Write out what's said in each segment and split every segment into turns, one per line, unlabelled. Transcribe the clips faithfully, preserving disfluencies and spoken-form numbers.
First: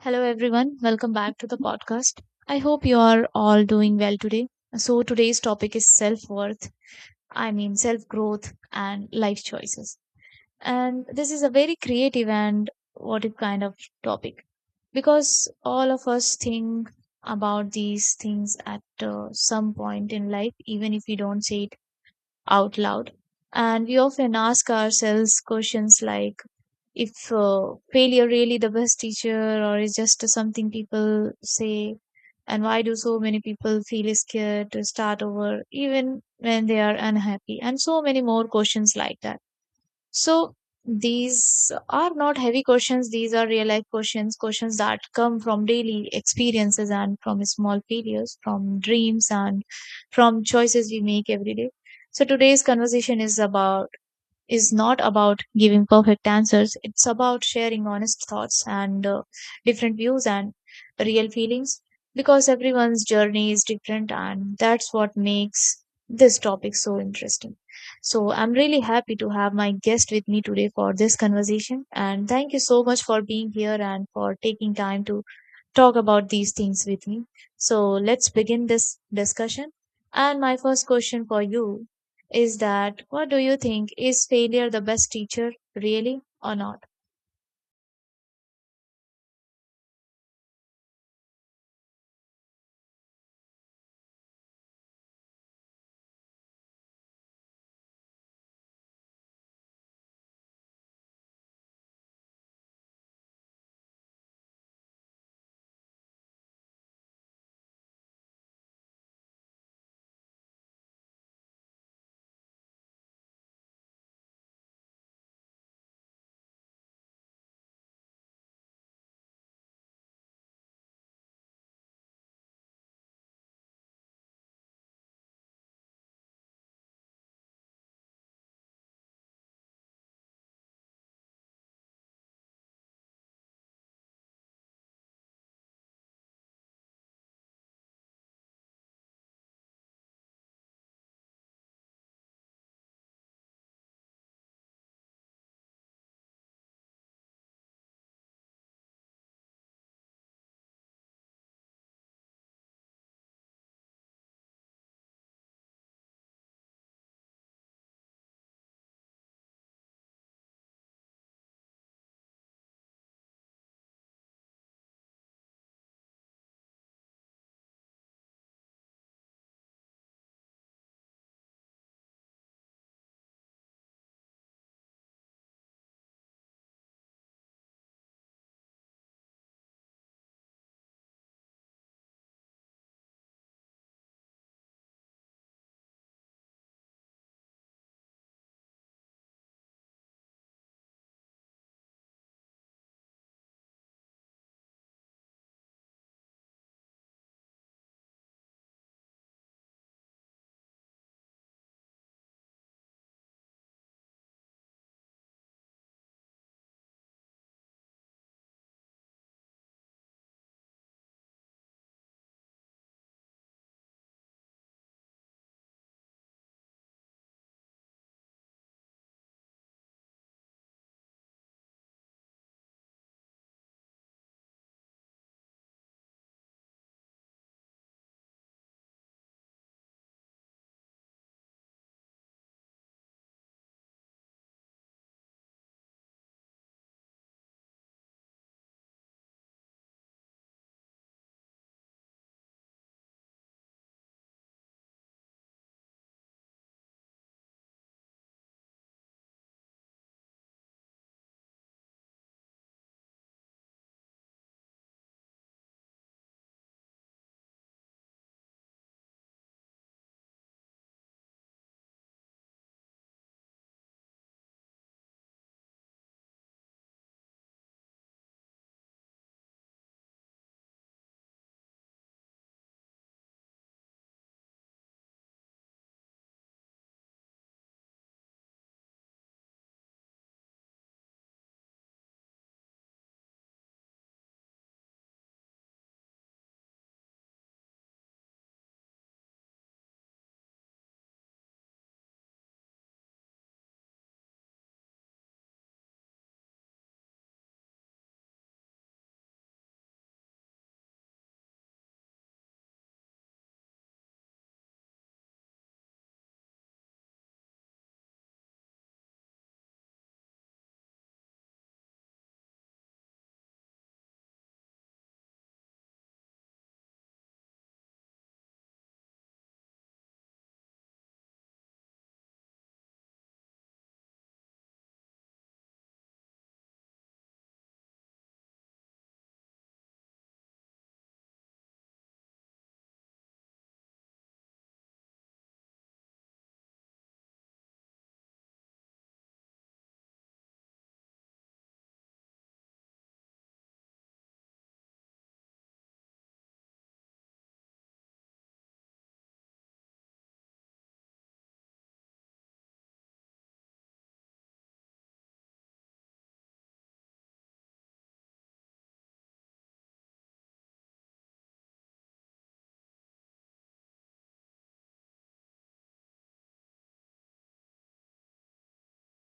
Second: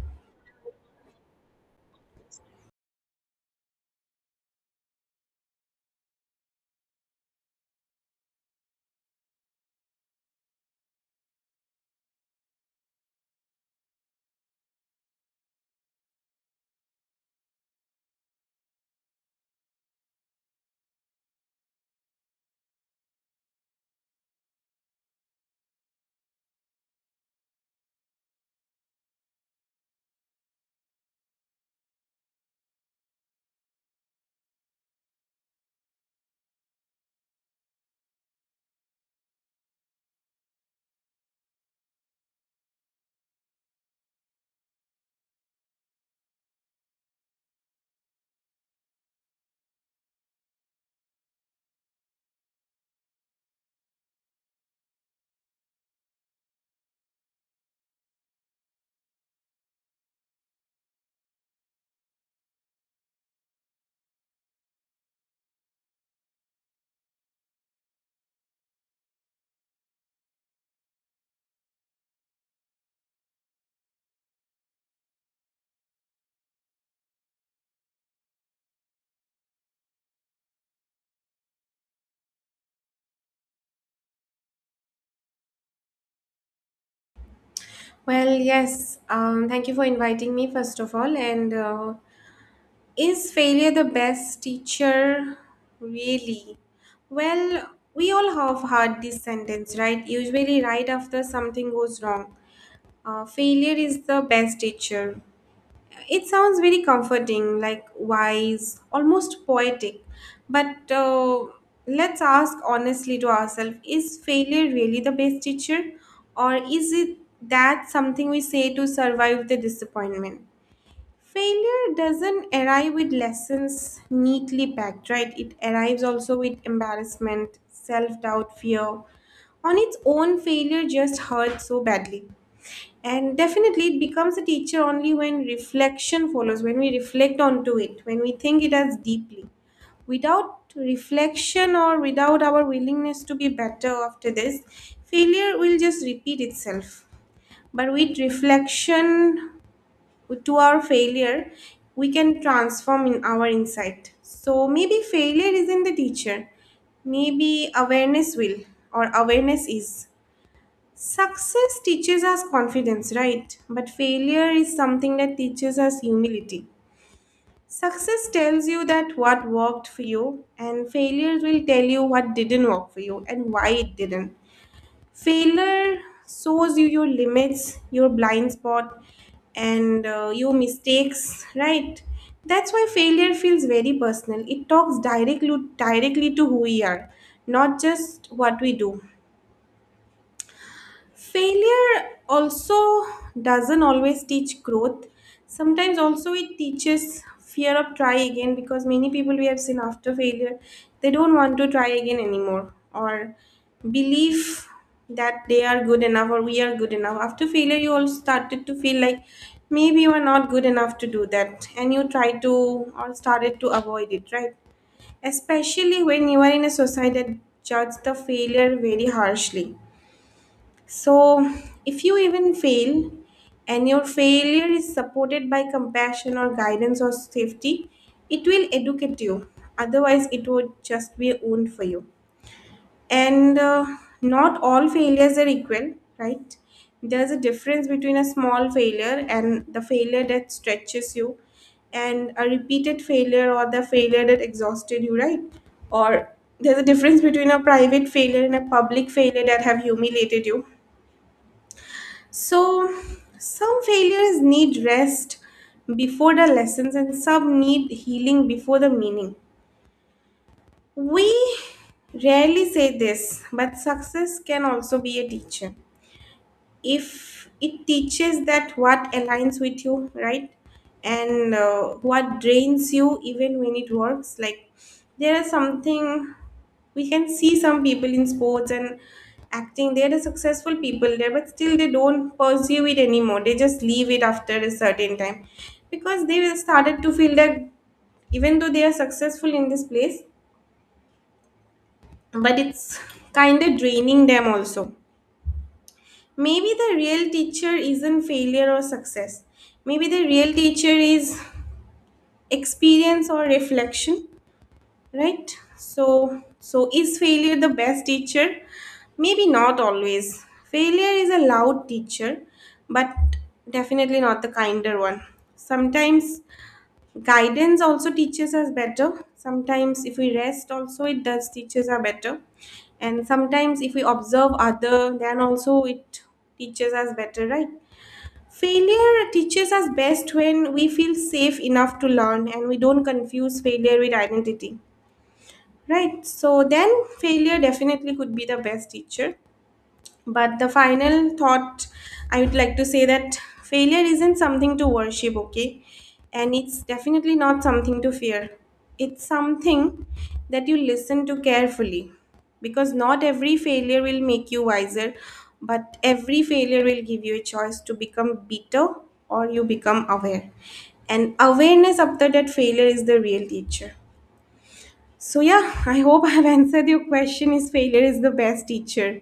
Hello, everyone. Welcome back to the podcast. I hope you are all doing well today. So, today's topic is self worth, I mean, self growth and life choices. And this is a very creative and what it kind of topic because all of us think about these things at uh, some point in life, even if we don't say it out loud. And we often ask ourselves questions like, if uh, failure really the best teacher or is just something people say, and why do so many people feel scared to start over even when they are unhappy, and so many more questions like that. So these are not heavy questions, these are real life questions, questions that come from daily experiences and from small failures, from dreams and from choices we make every day. So today's conversation is about is not about giving perfect answers. It's about sharing honest thoughts and uh, different views and real feelings, because everyone's journey is different, and that's what makes this topic so interesting. So, I'm really happy to have my guest with me today for this conversation. And thank you so much for being here and for taking time to talk about these things with me. So let's begin this discussion. And my first question for you is that, what do you think? Is failure the best teacher, really, or not?
Well, yes. Um, thank you for inviting me, first of all. And uh, is failure the best teacher? Really? Well, we all have heard this sentence, right? Usually, right after something goes wrong. Uh, failure is the best teacher. It sounds very comforting, like wise, almost poetic. But uh, let's ask honestly to ourselves is failure really the best teacher? Or is it that something we say to survive the disappointment? Failure doesn't arrive with lessons neatly packed, right? It arrives also with embarrassment, self doubt, fear. On its own, failure just hurts so badly. And definitely, it becomes a teacher only when reflection follows, when we reflect onto it, when we think it as deeply. Without reflection or without our willingness to be better after this, failure will just repeat itself. But with reflection to our failure, we can transform in our insight. So maybe failure isn't the teacher, maybe awareness will or awareness is. Success teaches us confidence, right? But failure is something that teaches us humility. Success tells you that what worked for you, and failure will tell you what didn't work for you and why it didn't. Failure shows you your limits, your blind spot, and uh, your mistakes, right? That's why failure feels very personal. It talks directly directly to who we are, not just what we do. Failure also doesn't always teach growth, sometimes also it teaches fear of try again, because many people we have seen after failure, they don't want to try again anymore, or believe that they are good enough, or we are good enough after failure you all started to feel like maybe you are not good enough to do that and you try to or started to avoid it, right? Especially when you are in a society that judge the failure very harshly. So, if you even fail and your failure is supported by compassion or guidance or safety, it will educate you. Otherwise, it would just be a wound for you. And uh, not all failures are equal, right? There's a difference between a small failure and the failure that stretches you, and a repeated failure or the failure that exhausted you, right? Or there's a difference between a private failure and a public failure that have humiliated you. So, some failures need rest before the lessons, and some need healing before the meaning. We rarely say this, but success can also be a teacher if it teaches that what aligns with you, right? and uh, what drains you even when it works, like there is something we can see, some people in sports and acting, they're the successful people there, but still they don't pursue it anymore, they just leave it after a certain time because they will started to feel that even though they are successful in this place, but it's kind of draining them also. Maybe the real teacher isn't failure or success. Maybe the real teacher is experience or reflection, right? So, so is failure the best teacher? Maybe not always. Failure is a loud teacher, but definitely not the kinder one. Sometimes guidance also teaches us better. Sometimes if we rest also it does teaches us better. And sometimes if we observe other then also it teaches us better, right? Failure teaches us best when we feel safe enough to learn and we don't confuse failure with identity. Right? So then failure definitely could be the best teacher. But the final thought I would like to say that failure isn't something to worship, okay? And it's definitely not something to fear. It's something that you listen to carefully, because not every failure will make you wiser, but every failure will give you a choice to become better or you become aware. And awareness after that failure is the real teacher. So, yeah, I hope I've answered your question is failure is the best teacher.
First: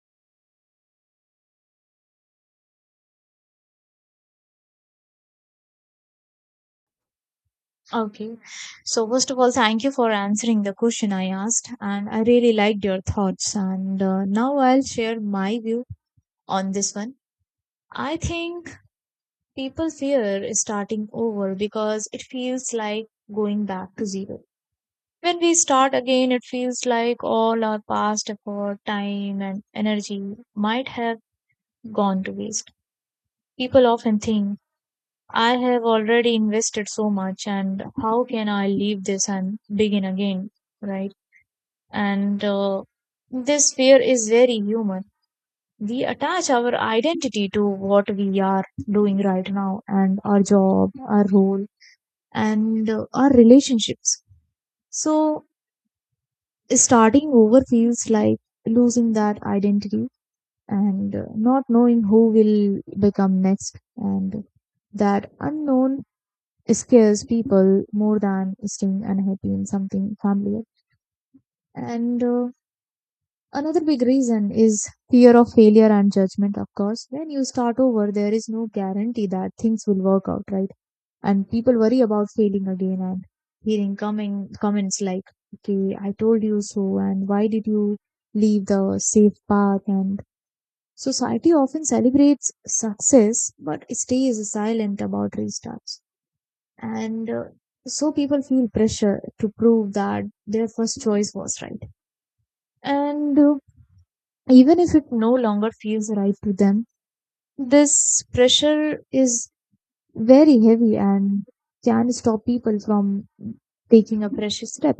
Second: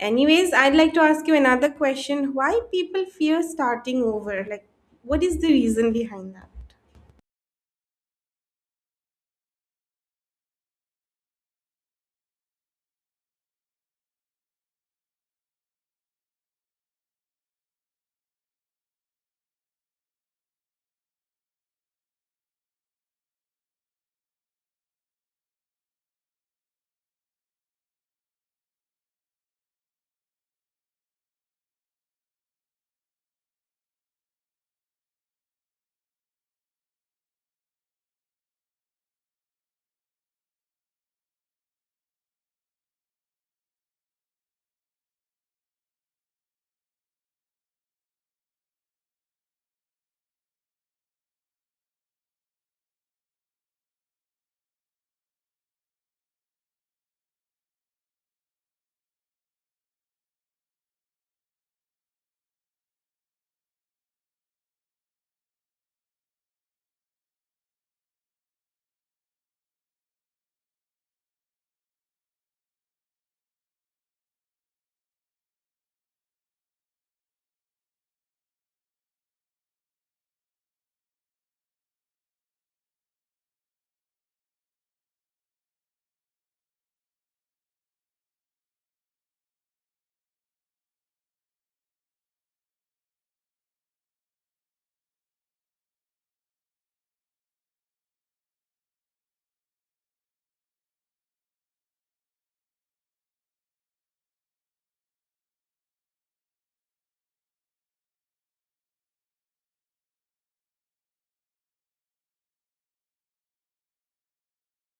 Anyways, I'd like to ask you another question. Why people fear starting over? Like, what is the reason behind that?
Okay. So, first of all, thank you for answering the question I asked, and I really liked your thoughts. And uh, now I'll share my view on this one. I think people fear starting over because it feels like going back to zero. When we start again, it feels like all our past effort, time, and energy might have gone to waste. People often think, I have already invested so much, and how can I leave this and begin again? Right? And uh, this fear is very human. We attach our identity to what we are doing right now, and our job, our role, and uh, our relationships. So, starting over feels like losing that identity and uh, not knowing who will become next, and that unknown scares people more than staying unhappy in something familiar. And uh, another big reason is fear of failure and judgment. Of course, when you start over, there is no guarantee that things will work out, right? And people worry about failing again and hearing coming comments like, okay, I told you so, and why did you leave the safe path? And society often celebrates success but stays silent about restarts. And uh, so people feel pressure to prove that their first choice was right, and uh, even if it no longer feels right to them, this pressure is very heavy and can stop people from taking a precious step.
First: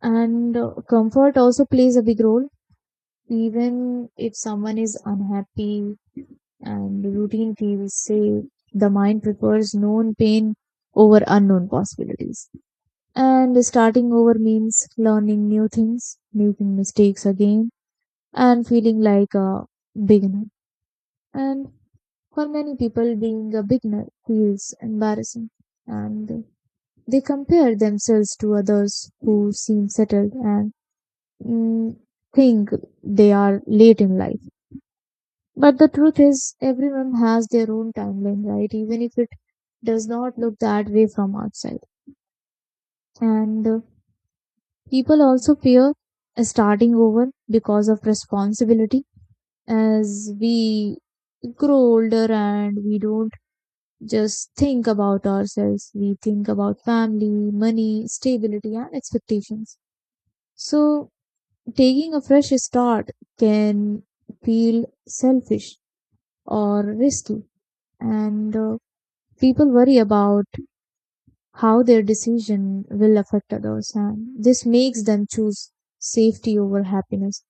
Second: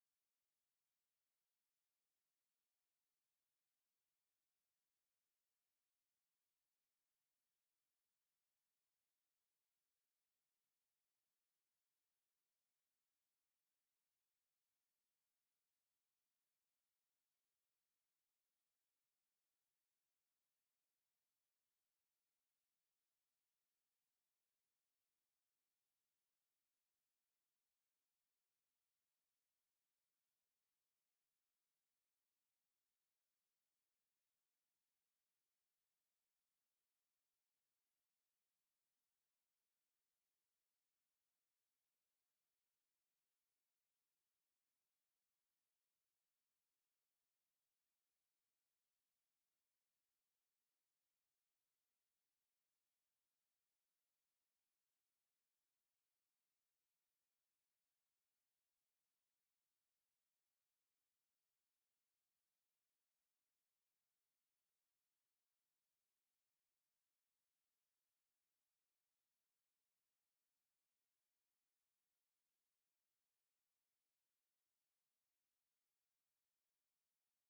And uh, comfort also plays a big role. Even if someone is unhappy and the routine feels safe, the mind prefers known pain over unknown possibilities. And starting over means learning new things, making mistakes again, and feeling like a beginner. And for many people, being a beginner feels embarrassing. And they compare themselves to others who seem settled and mm, think they are late in life. But the truth is, everyone has their own timeline, right? Even if it does not look that way from outside. And uh, people also fear starting over because of responsibility. As we grow older, and we don't just think about ourselves, we think about family, money, stability, and expectations. So, taking a fresh start can feel selfish or risky, and uh, people worry about how their decision will affect others, and this makes them choose safety over happiness,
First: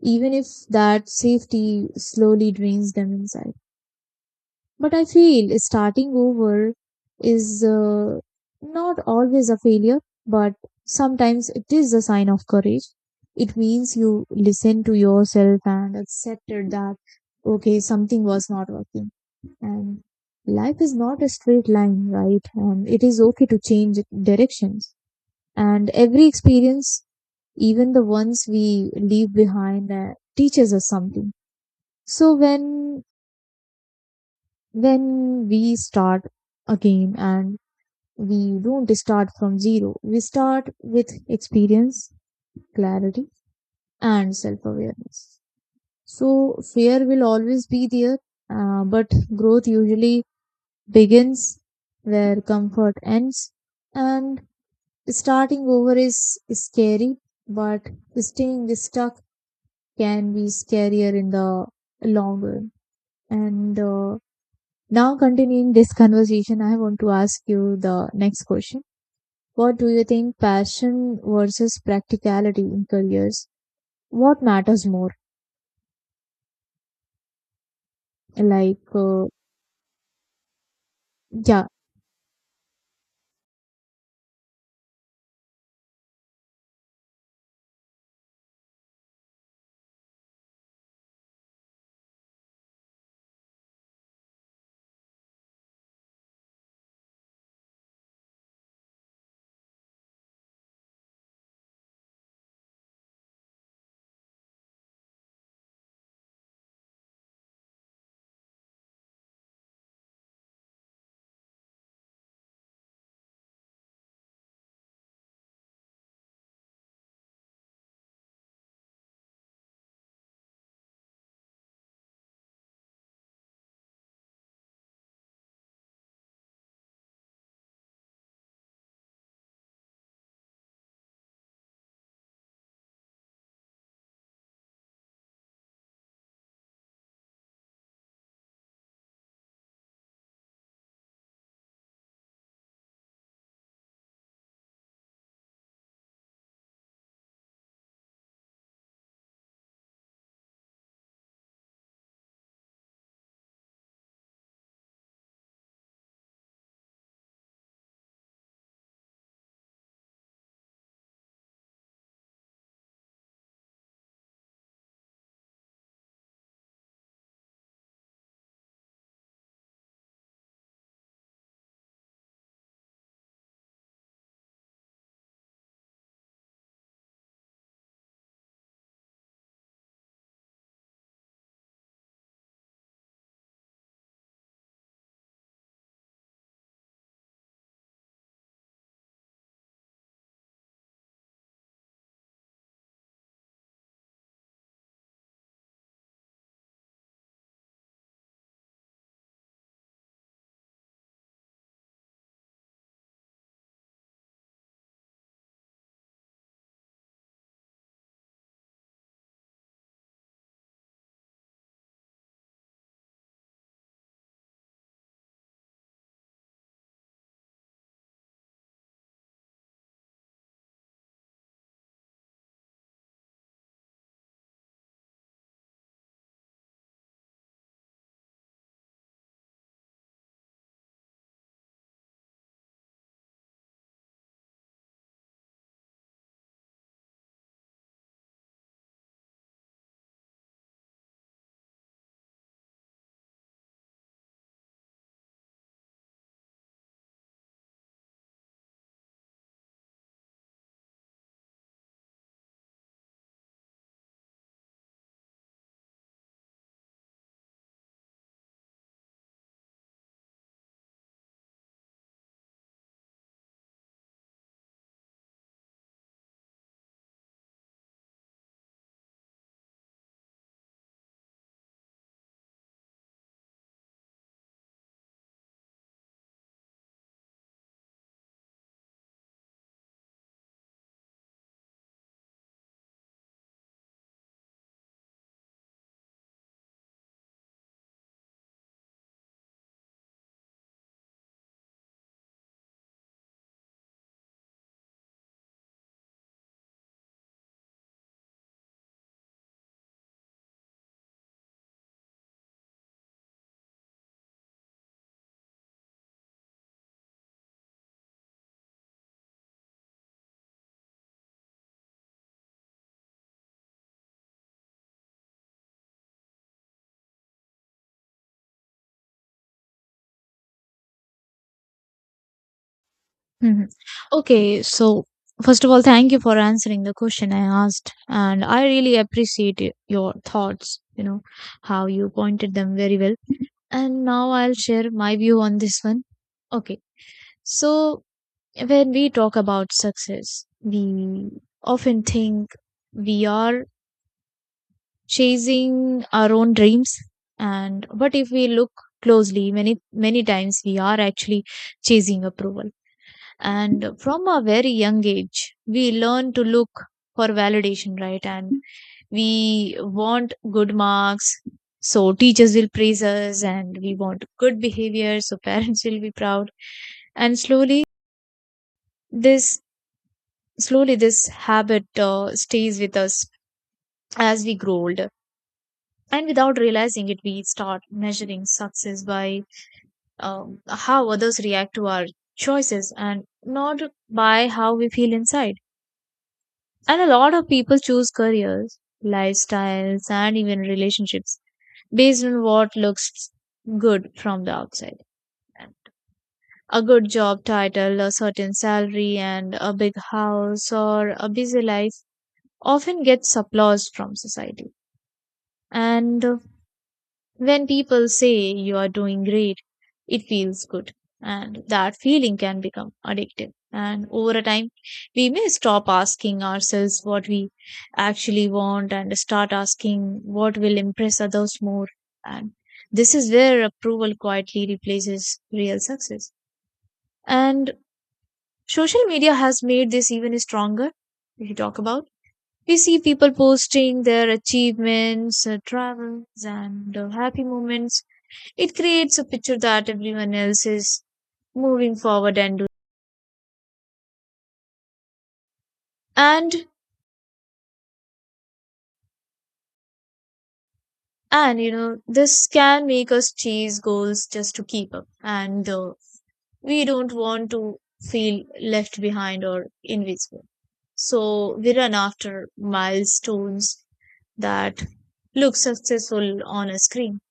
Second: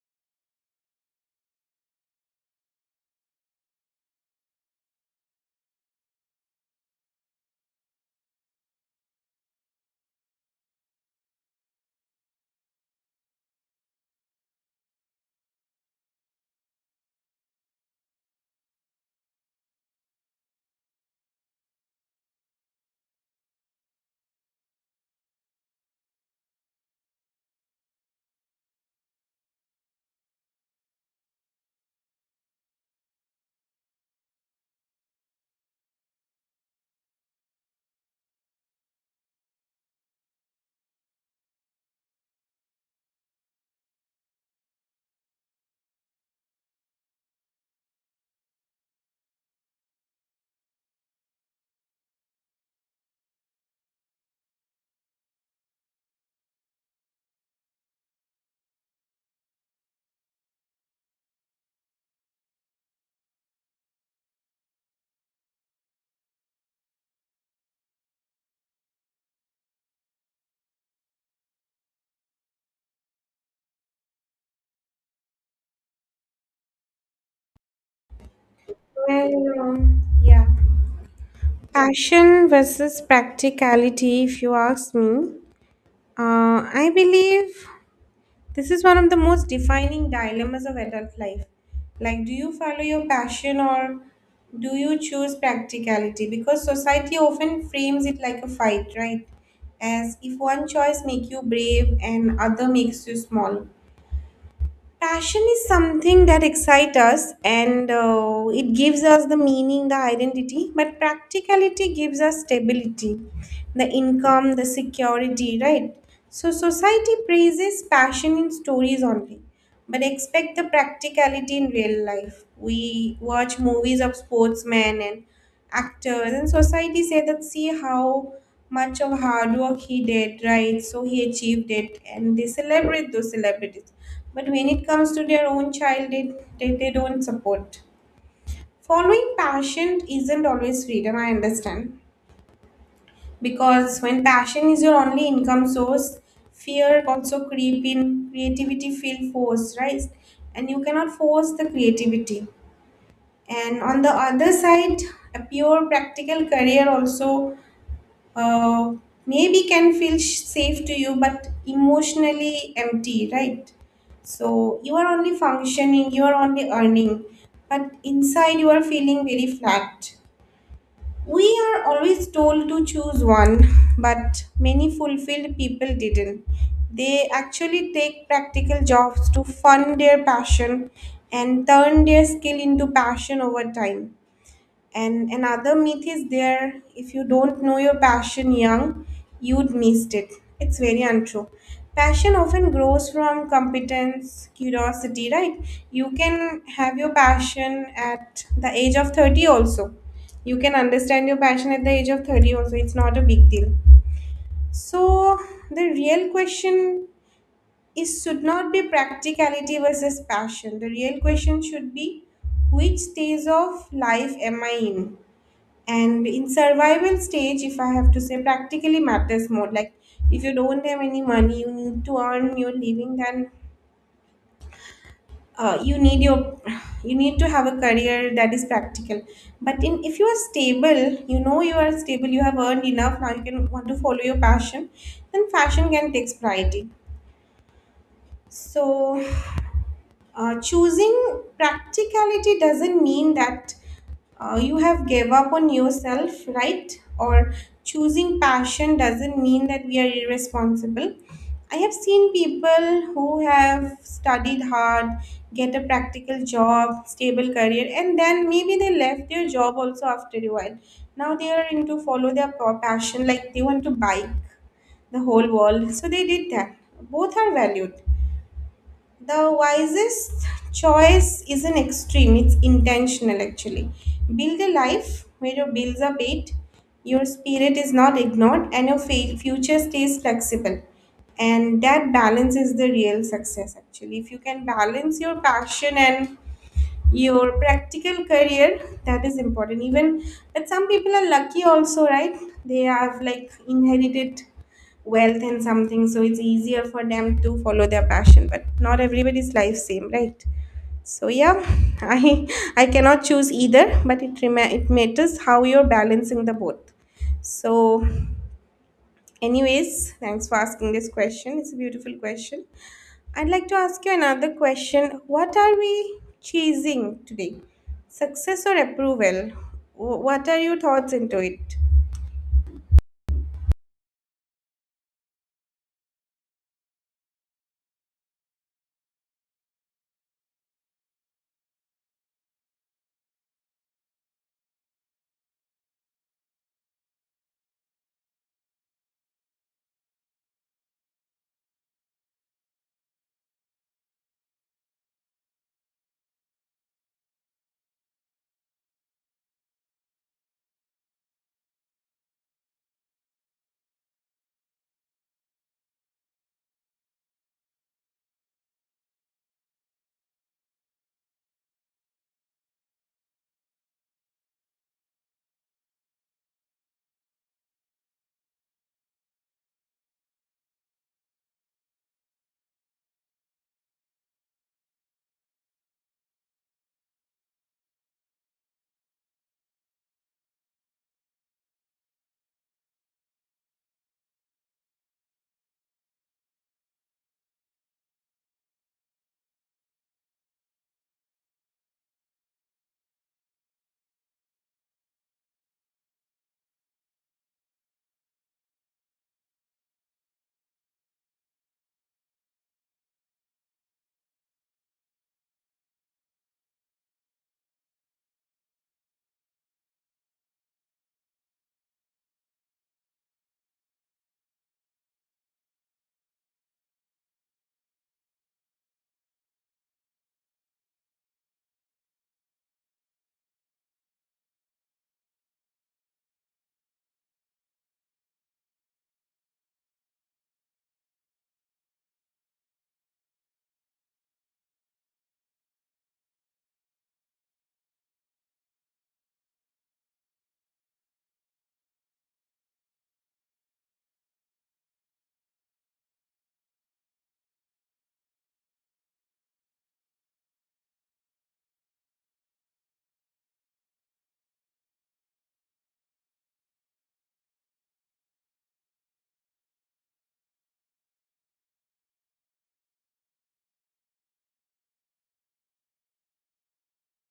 even if that safety slowly drains them inside. But I feel starting over is uh, not always a failure, but sometimes it is a sign of courage. It means you listen to yourself and accepted that, okay, something was not working. And life is not a straight line, right? And it is okay to change directions. And every experience, even the ones we leave behind, uh, teaches us something. So when when we start again, and We don't start from zero. We start with experience, clarity, and self awareness. So, fear will always be there, uh, but growth usually begins where comfort ends. And starting over is scary, but staying stuck can be scarier in the long run. And uh, now, continuing this conversation, I want to ask you the next question. What do you think, passion versus practicality in careers? What matters more? Like, uh,
Well, um, yeah.
yeah.
Passion versus practicality, if you ask me. Uh, I believe this is one of the most defining dilemmas of adult life. Like, do you follow your passion or do you choose practicality? Because society often frames it like a fight, right? As if one choice makes you brave and other makes you small. Passion is something that excites us and uh, it gives us the meaning, the identity, but practicality gives us stability, the income, the security, right? So, society praises passion in stories only. But expect the practicality in real life. We watch movies of sportsmen and actors, and society say that see how much of hard work he did, right? So he achieved it, and they celebrate those celebrities. But when it comes to their own child, they, they, they don't support. Following passion isn't always freedom, I understand, because when passion is your only income source, fear also creep in, creativity feel forced, right? And you cannot force the creativity. And on the other side, a pure practical career also, uh, maybe can feel sh- safe to you but emotionally empty, right? So you are only functioning, you are only earning, but inside you are feeling very flat. We are always told to choose one, but many fulfilled people didn't. They actually take practical jobs to fund their passion and turn their skill into passion over time. And another myth is there, if you don't know your passion young, you'd missed it. It's very untrue. Passion often grows from competence, curiosity, right? You can have your passion at the age of thirty also. You can understand your passion at the age of thirty also. It's not a big deal. So, the real question is should not be practicality versus passion. The real question should be which stage of life am I in? And in survival stage, if I have to say, practically matters more. Like, if you don't have any money, you need to earn your living, then uh, you need your you need to have a career that is practical. But in, if you are stable, you know you are stable, you have earned enough, now you can want to follow your passion, then fashion can take priority. So, Uh, choosing practicality doesn't mean that uh, you have gave up on yourself, right? Or choosing passion doesn't mean that we are irresponsible. I have seen people who have studied hard, get a practical job, stable career, and then maybe they left their job also after a while. Now they are into follow their pa- passion, like they want to bike the whole world. So they did that. Both are valued. The wisest choice is an extreme, it's intentional actually. Build a life where your bills are paid, your spirit is not ignored, and your fa- future stays flexible. And that balance is the real success actually. If you can balance your passion and your practical career, that is important even. But some people are lucky also, right? They have like inherited wealth and something, so it's easier for them to follow their passion, but not everybody's life same, right? So yeah, i i cannot choose either, but it rema- it matters how you're balancing the both. So, anyways, thanks for asking this question. It's a beautiful question. I'd like to ask you another question. What are we chasing today? Success or approval? Wh- What are your thoughts into it?
Mhm. Okay, so first of all, thank you for answering the question I asked, and I really appreciate y- your thoughts, you know, how you pointed them very well. And now I'll share my view on this one. Okay, so when we talk about success, we often think we are chasing our own dreams, and but if we look closely, many many times we are actually chasing approval. And from a very young age, we learn to look for validation, right? And we want good marks so teachers will praise us, and we want good behavior so parents will be proud. And slowly this slowly this habit uh, stays with us as we grow older, and without realizing it, we start measuring success by um, how others react to our choices and not by how we feel inside. And a lot of people choose careers, lifestyles, and even relationships based on what looks good from the outside. A good job title, a certain salary, and a big house or a busy life often gets applause from society. And uh, when people say you are doing great, it feels good. And that feeling can become addictive. And over a time, we may stop asking ourselves what we actually want and start asking what will impress others more. And this is where approval quietly replaces real success. And social media has made this even stronger. If you talk about, we see people posting their achievements, uh, travels, and uh, happy moments. It creates a picture that everyone else is moving forward and do, and and you know, this can make us chase goals just to keep up. And uh, we don't want to feel left behind or invisible, so we run after milestones that look successful on a screen,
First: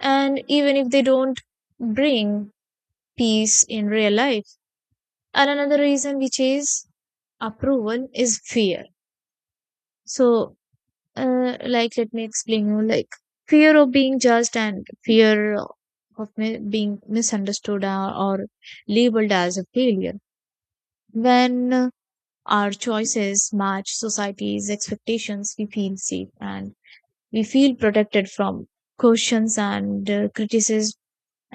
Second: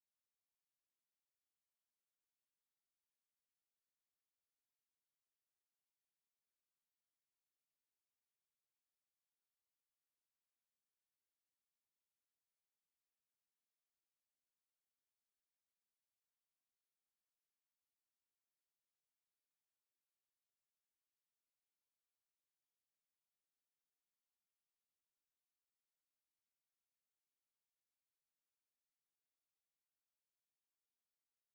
and even if they don't bring peace in real life. And another reason we chase approval is fear. So Uh, like, let me explain you. Like, fear of being judged, and fear of mi- being misunderstood, or, or labeled as a failure. When uh, our choices match society's expectations, we feel safe and we feel protected from questions and uh, criticism.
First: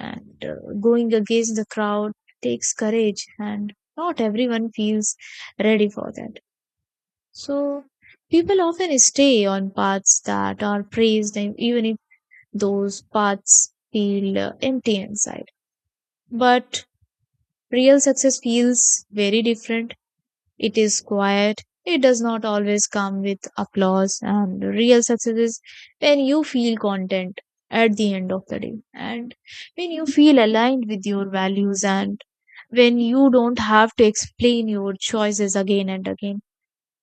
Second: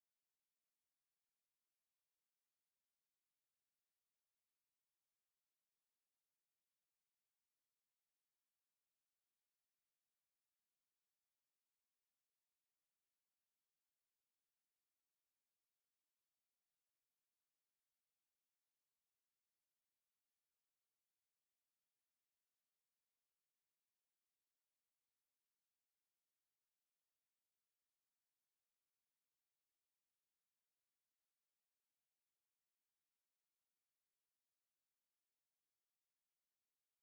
And uh, going against the crowd takes courage, and not everyone feels ready for that. So people often stay on paths that are praised, and even if those paths feel uh, empty inside. But real success feels very different. It is quiet. It does not always come with applause. And real success is when you feel content at the end of the day, and when you feel aligned with your values, and when you don't have to explain your choices again and again.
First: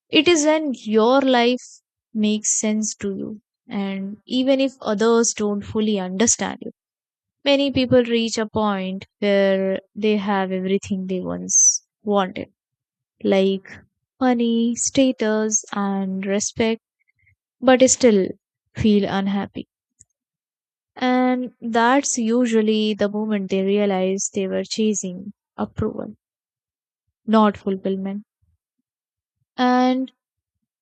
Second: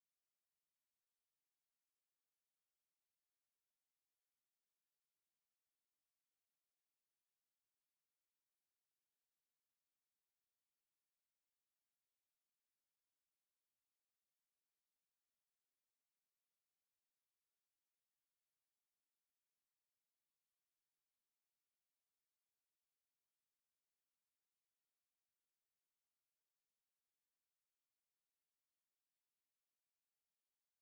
It is when your life makes sense to you, and even if others don't fully understand you. Many people reach a point where they have everything they once wanted, like money, status, and respect, but still feel unhappy. And that's usually the moment they realize they were chasing approval, not fulfillment. And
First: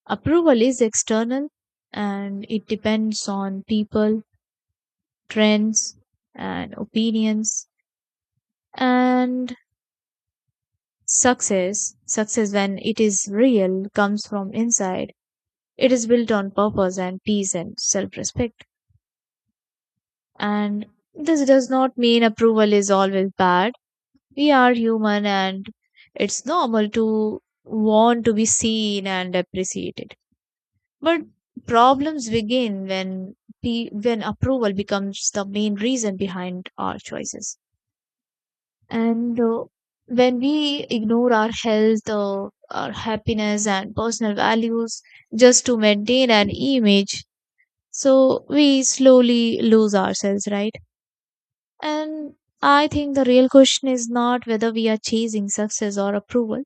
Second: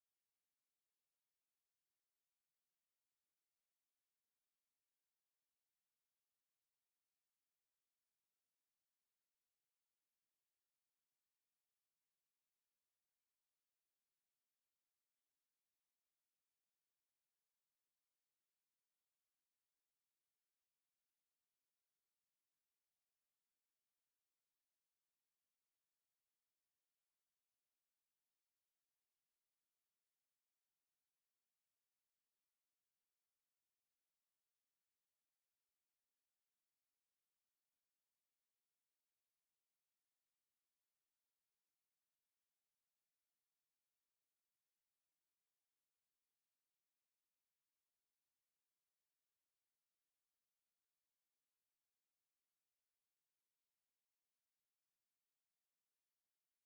approval is external, and it depends on people, trends, and opinions. And success success, when it is real, comes from inside. It is built on purpose and peace and self-respect. And this does not mean approval is always bad. We are human, and it's normal to want to be seen and appreciated. But problems begin when pe- when approval becomes the main reason behind our choices. And uh, when we ignore our health, uh, our happiness, and personal values just to maintain an image, so we slowly lose ourselves, right? And I think the real question is not whether we are chasing success or approval,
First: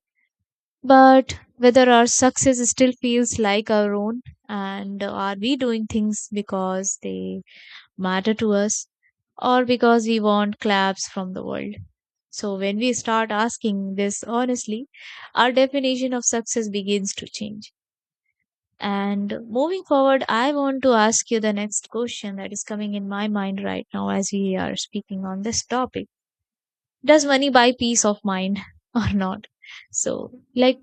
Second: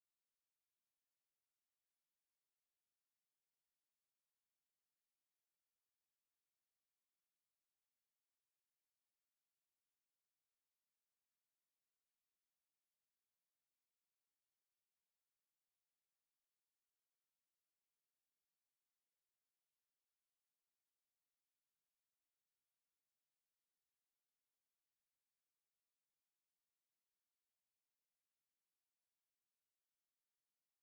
but whether our success still feels like our own, and are we doing things because they matter to us, or because we want claps from the world? So when we start asking this honestly, our definition of success begins to change. And moving forward, I want to ask you the next question that is coming in my mind right now as we are speaking on this topic. Does money buy peace of mind, or not? So, like,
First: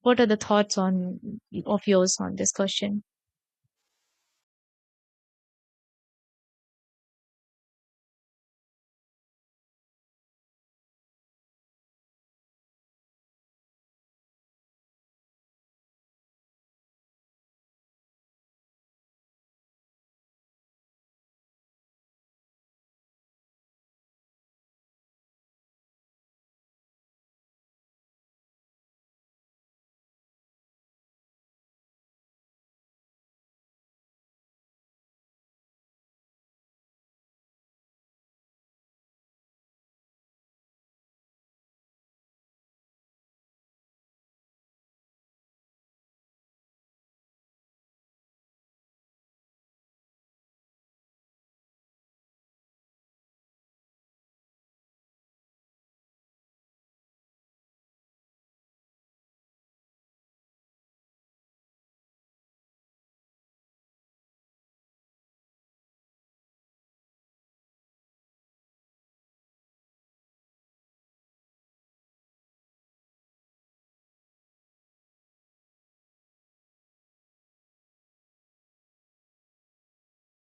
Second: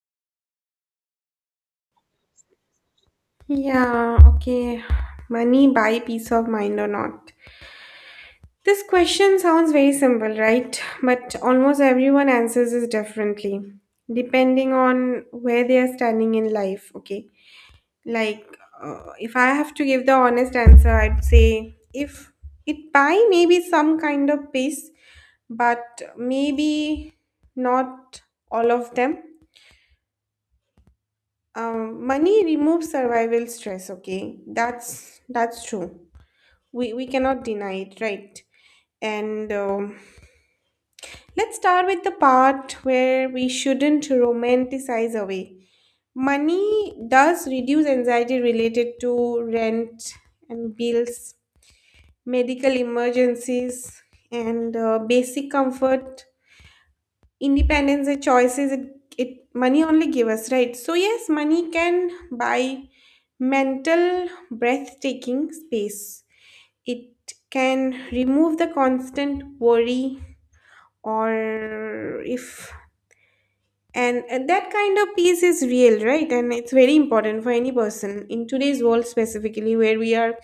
what are the thoughts on of yours on this question?
Yeah, okay. Money buy peace of mind or not? This question sounds very simple, right? But almost everyone answers this differently, depending on where they are standing in life, okay? Like, uh, if I have to give the honest answer, I'd say if it buy maybe some kind of peace, but maybe not all of them. Um, money removes survival stress. Okay, that's that's true. We we cannot deny it, right? And um, let's start with the part where we shouldn't romanticize away. Money does reduce anxiety related to rent and bills, medical emergencies, and uh, basic comfort, independence, and choices. it, it money only give us, right? So yes, money can buy mental breathtaking space. It can remove the constant worry or if and, and that kind of peace is real, right? And it's very important for any person in today's world, specifically where we are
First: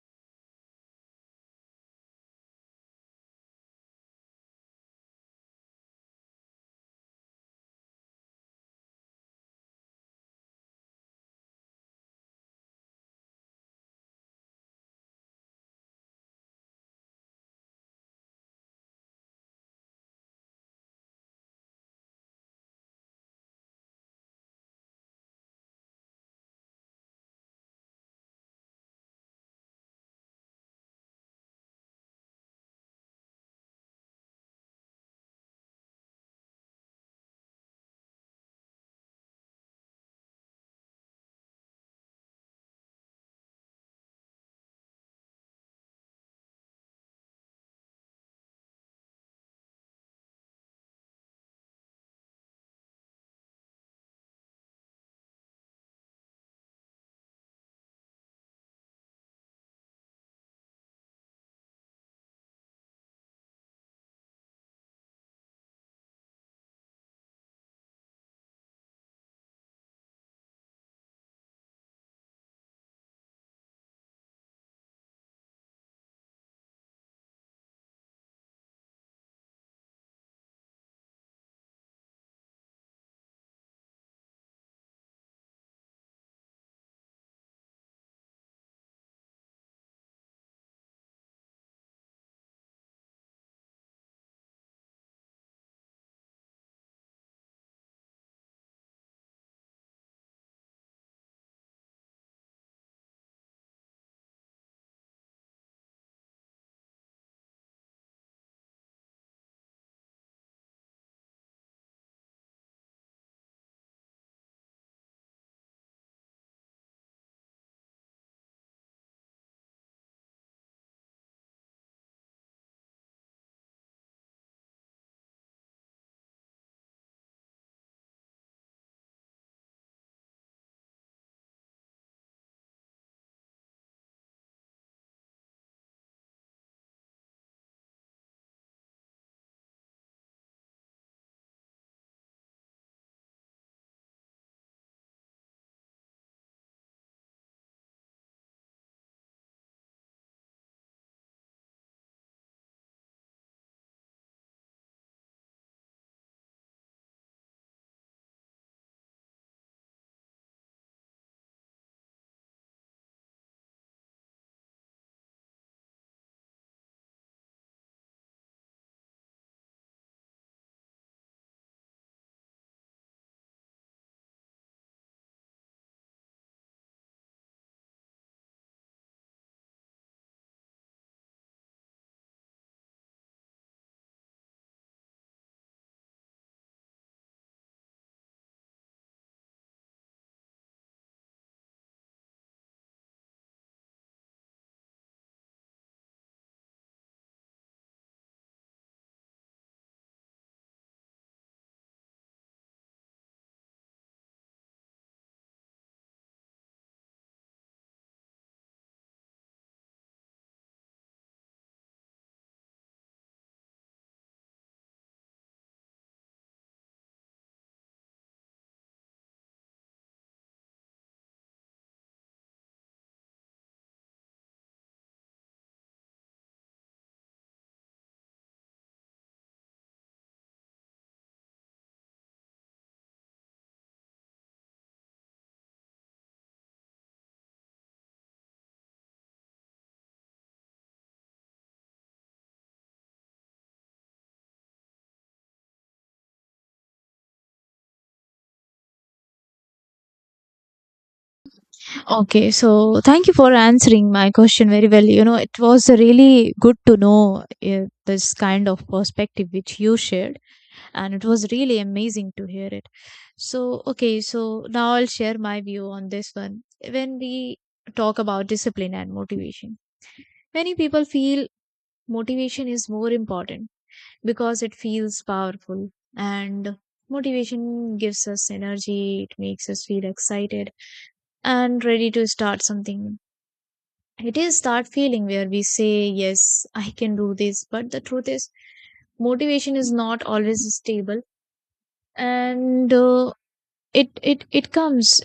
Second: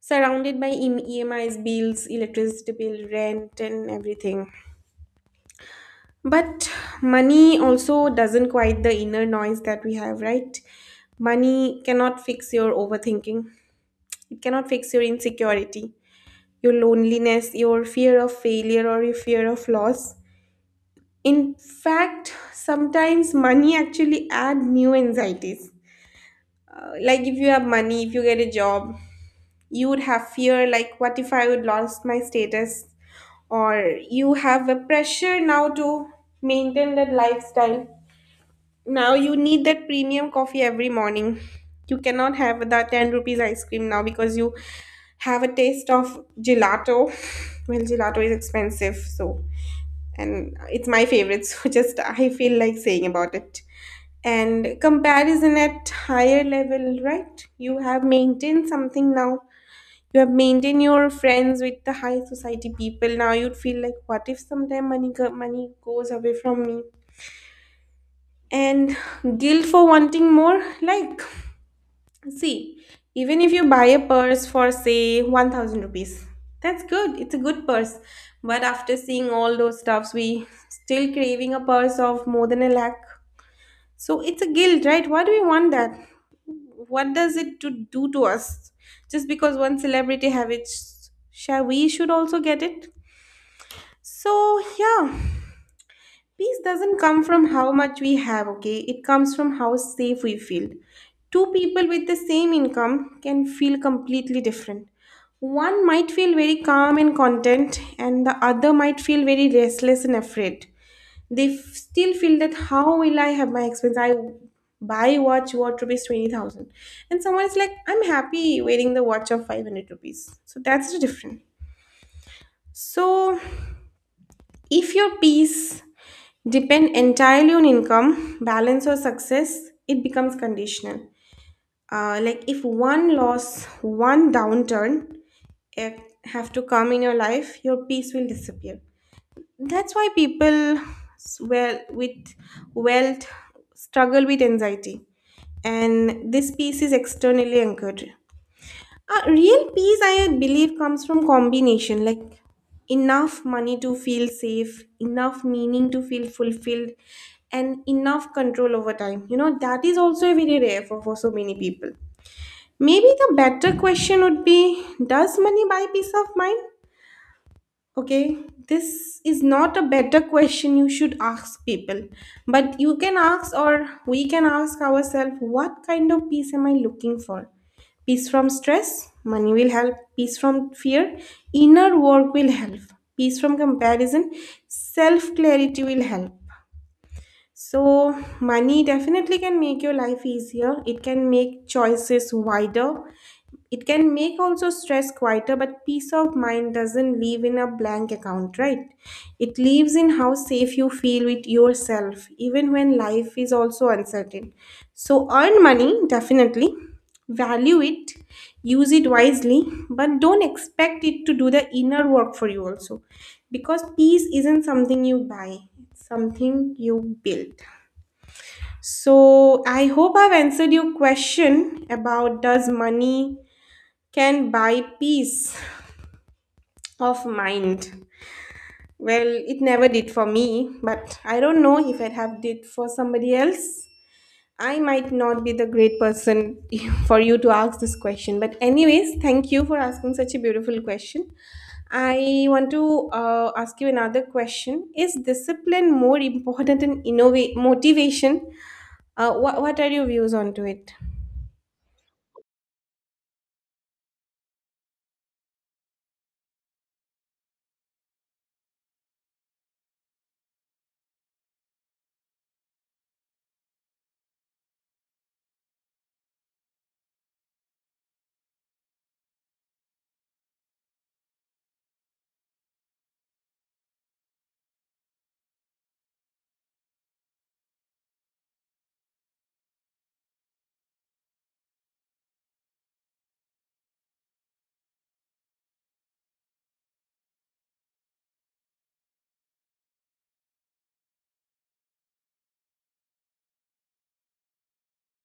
surrounded by em- E M Is, bills, electricity bill, rent, and everything. But money also doesn't quiet the inner noise that we have, right? Money cannot fix your overthinking, it cannot fix your insecurity, your loneliness, your fear of failure, or your fear of loss. In fact, sometimes money actually add new anxieties. Uh, like if you have money, if you get a job, you would have fear like what if I would lost my status, or you have a pressure now to maintain that lifestyle. Now you need that premium coffee every morning, you cannot have that ten rupees ice cream now because you have a taste of gelato. Well, gelato is expensive, so, and it's my favorite. So just I feel like saying about it. And comparison at higher level, right? You have maintained something now, you have maintained your friends with the high society people. Now you'd feel like, what if sometime money go- money goes away from me? And guilt for wanting more, like, see, even if you buy a purse for say one thousand rupees, that's good, it's a good purse. But after seeing all those stuffs we still craving a purse of more than a lakh. So it's a guilt, right? Why do we want that? What does it to do to us? Just because one celebrity have it, shall we should also get it? So yeah, peace doesn't come from how much we have, okay? It comes from how safe we feel. Two people with the same income can feel completely different. One might feel very calm and content, and the other might feel very restless and afraid. They f- still feel that how will I have my expense? I buy watch worth rupees twenty thousand, and someone is like, I'm happy wearing the watch of five hundred rupees. So that's the difference. So if your peace depend entirely on income, balance, or success, it becomes conditional. Uh, like if one loss, one downturn, eh, have to come in your life, your peace will disappear. That's why people s- well, with wealth, struggle with anxiety, and this peace is externally anchored. A real peace, I believe, comes from combination like enough money to feel safe, enough meaning to feel fulfilled, and enough control over time. You know, that is also very rare for, for so many people. Maybe the better question would be, does money buy peace of mind? Okay, this is not a better question you should ask people, but you can ask, or we can ask ourselves, what kind of peace am I looking for? Peace from stress, money will help. Peace from fear, inner work will help. Peace from comparison, self clarity will help. So, money definitely can make your life easier. It can make choices wider. It can make also stress quieter, but peace of mind doesn't live in a blank account, right? It lives in how safe you feel with yourself, even when life is also uncertain. So earn money, definitely. Value it, use it wisely, but don't expect it to do the inner work for you also. Because peace isn't something you buy, it's something you build. So I hope I've answered your question about does money can buy peace of mind. Well, it never did for me, but I don't know if it have did for somebody else. I might not be the great person for you to ask this question, but anyways, thank you for asking such a beautiful question. I want to uh, ask you another question. Is discipline more important than innovate motivation? Uh, what what are your views onto it?
Okay, so thank you for answering my question very well. You know, it was really good to know uh, this kind of perspective which you shared. And it was really amazing to hear it. So, okay, so now I'll share my view on this one. When we talk about discipline and motivation, many people feel motivation is more important because it feels powerful and motivation gives us energy, it makes us feel excited and ready to start something. It is that feeling where we say, "Yes, I can do this." But the truth is, motivation is not always stable, and uh, it it it comes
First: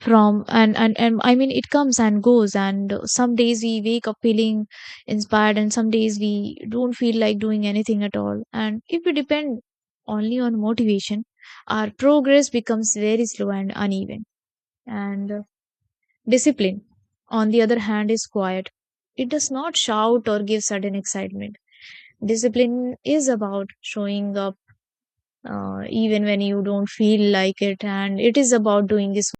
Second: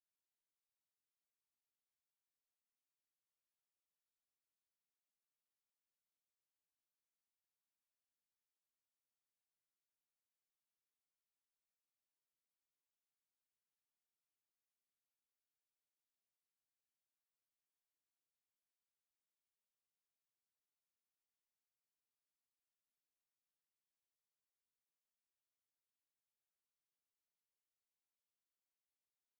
from and, and and I mean it comes and goes, and some days we wake up feeling inspired and some days we don't feel like doing anything at all, and if we depend only on motivation our progress becomes very slow and uneven. And uh, Discipline, on the other hand, is quiet. It does not shout or give sudden excitement. Discipline is about showing up uh, even when you don't feel like it, and it is about doing this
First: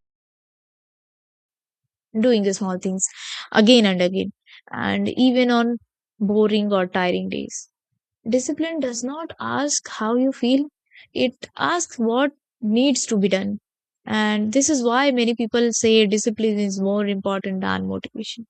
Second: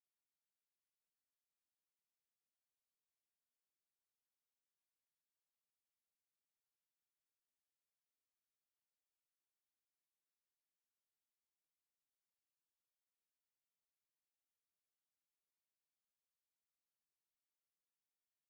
doing the small things again and again, and even on boring or tiring days. Discipline does not ask how you feel, it asks what needs to be done. And this is why many people say discipline is more important than motivation.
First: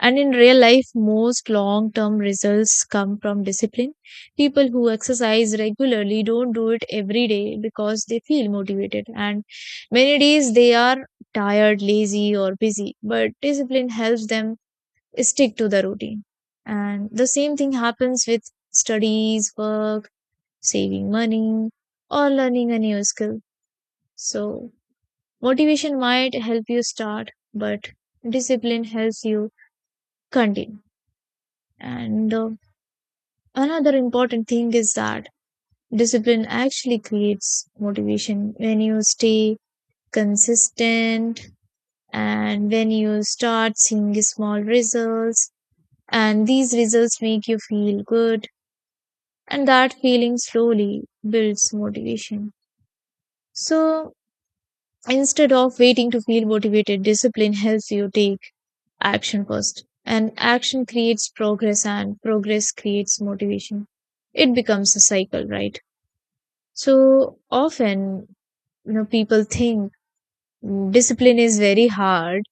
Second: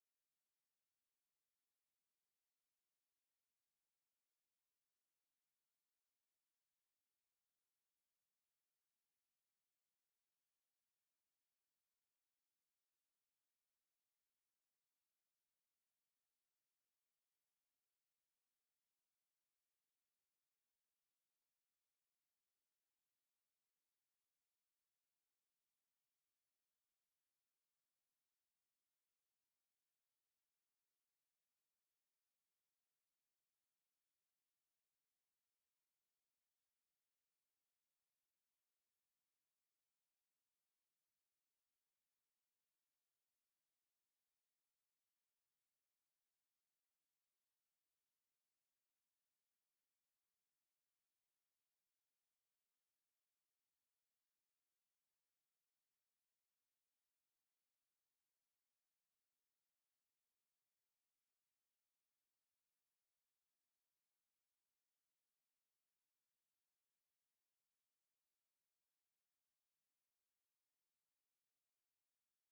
And in real life, most long term results come from discipline. People who exercise regularly don't do it every day because they feel motivated. And many days they are tired, lazy, or busy, but discipline helps them stick to the routine. And the same thing happens with studies, work, saving money, or learning a new skill. So, motivation might help you start, but discipline helps you continue. And uh, Another important thing is that discipline actually creates motivation. When you stay consistent and when you start seeing small results, and these results make you feel good, and that feeling slowly builds motivation. So instead of waiting to feel motivated, discipline helps you take action first. And action creates progress, and progress creates motivation. It becomes a cycle, right? So often, you know, people think mm, discipline is very hard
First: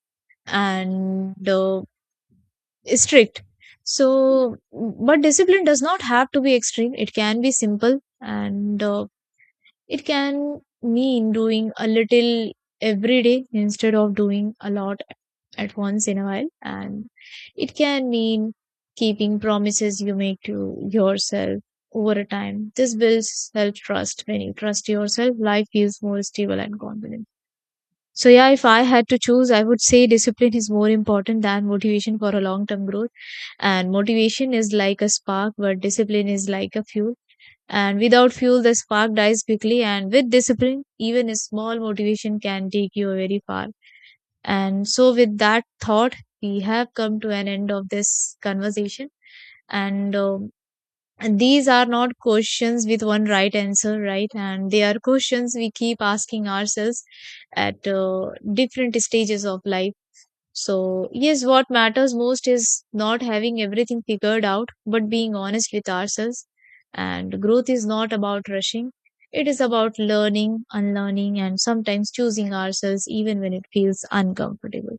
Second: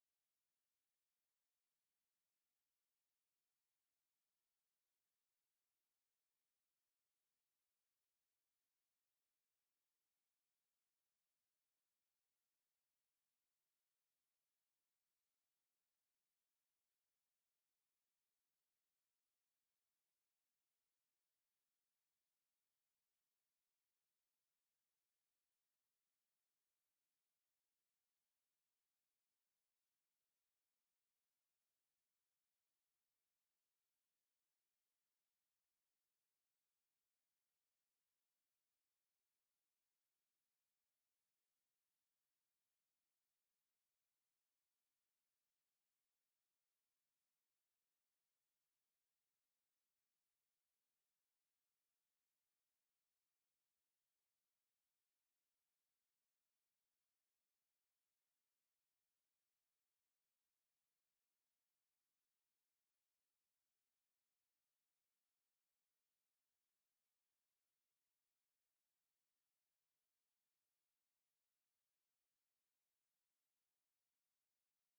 and uh, strict. So, mm, but discipline does not have to be extreme. It can be simple, and uh, it can mean doing a little every day instead of doing a lot at once in a while. And it can mean keeping promises you make to yourself over a time. This builds self trust. When you trust yourself, life feels more stable and confident. So, yeah, if I had to choose, I would say discipline is more important than motivation for a long term growth. And motivation is like a spark, but discipline is like a fuel, and without fuel, the spark dies quickly. And with discipline, even a small motivation can take you very far. And so, with that thought, we have come to an end of this conversation. And um, and these are not questions with one right answer, right? And they are questions we keep asking ourselves at uh, different stages of life. So, yes, what matters most is not having everything figured out, but being honest with ourselves. And growth is not about rushing, it is about learning, unlearning, and sometimes choosing ourselves even when it feels uncomfortable.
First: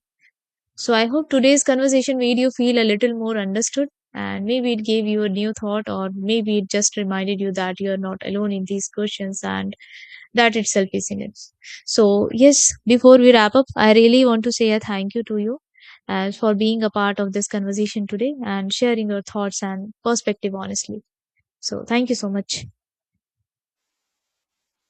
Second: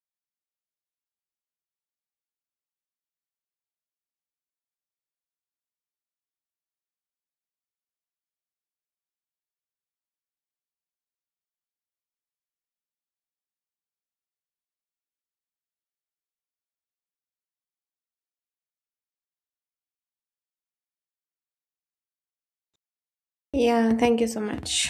So, I hope today's conversation made you feel a little more understood, and maybe it gave you a new thought, or maybe it just reminded you that you are not alone in these questions, and that itself is enough. So, yes, before we wrap up, I really want to say a thank you to you uh, for being a part of this conversation today and sharing your thoughts and perspective honestly. So, thank you so much.
Yeah, thank you so much.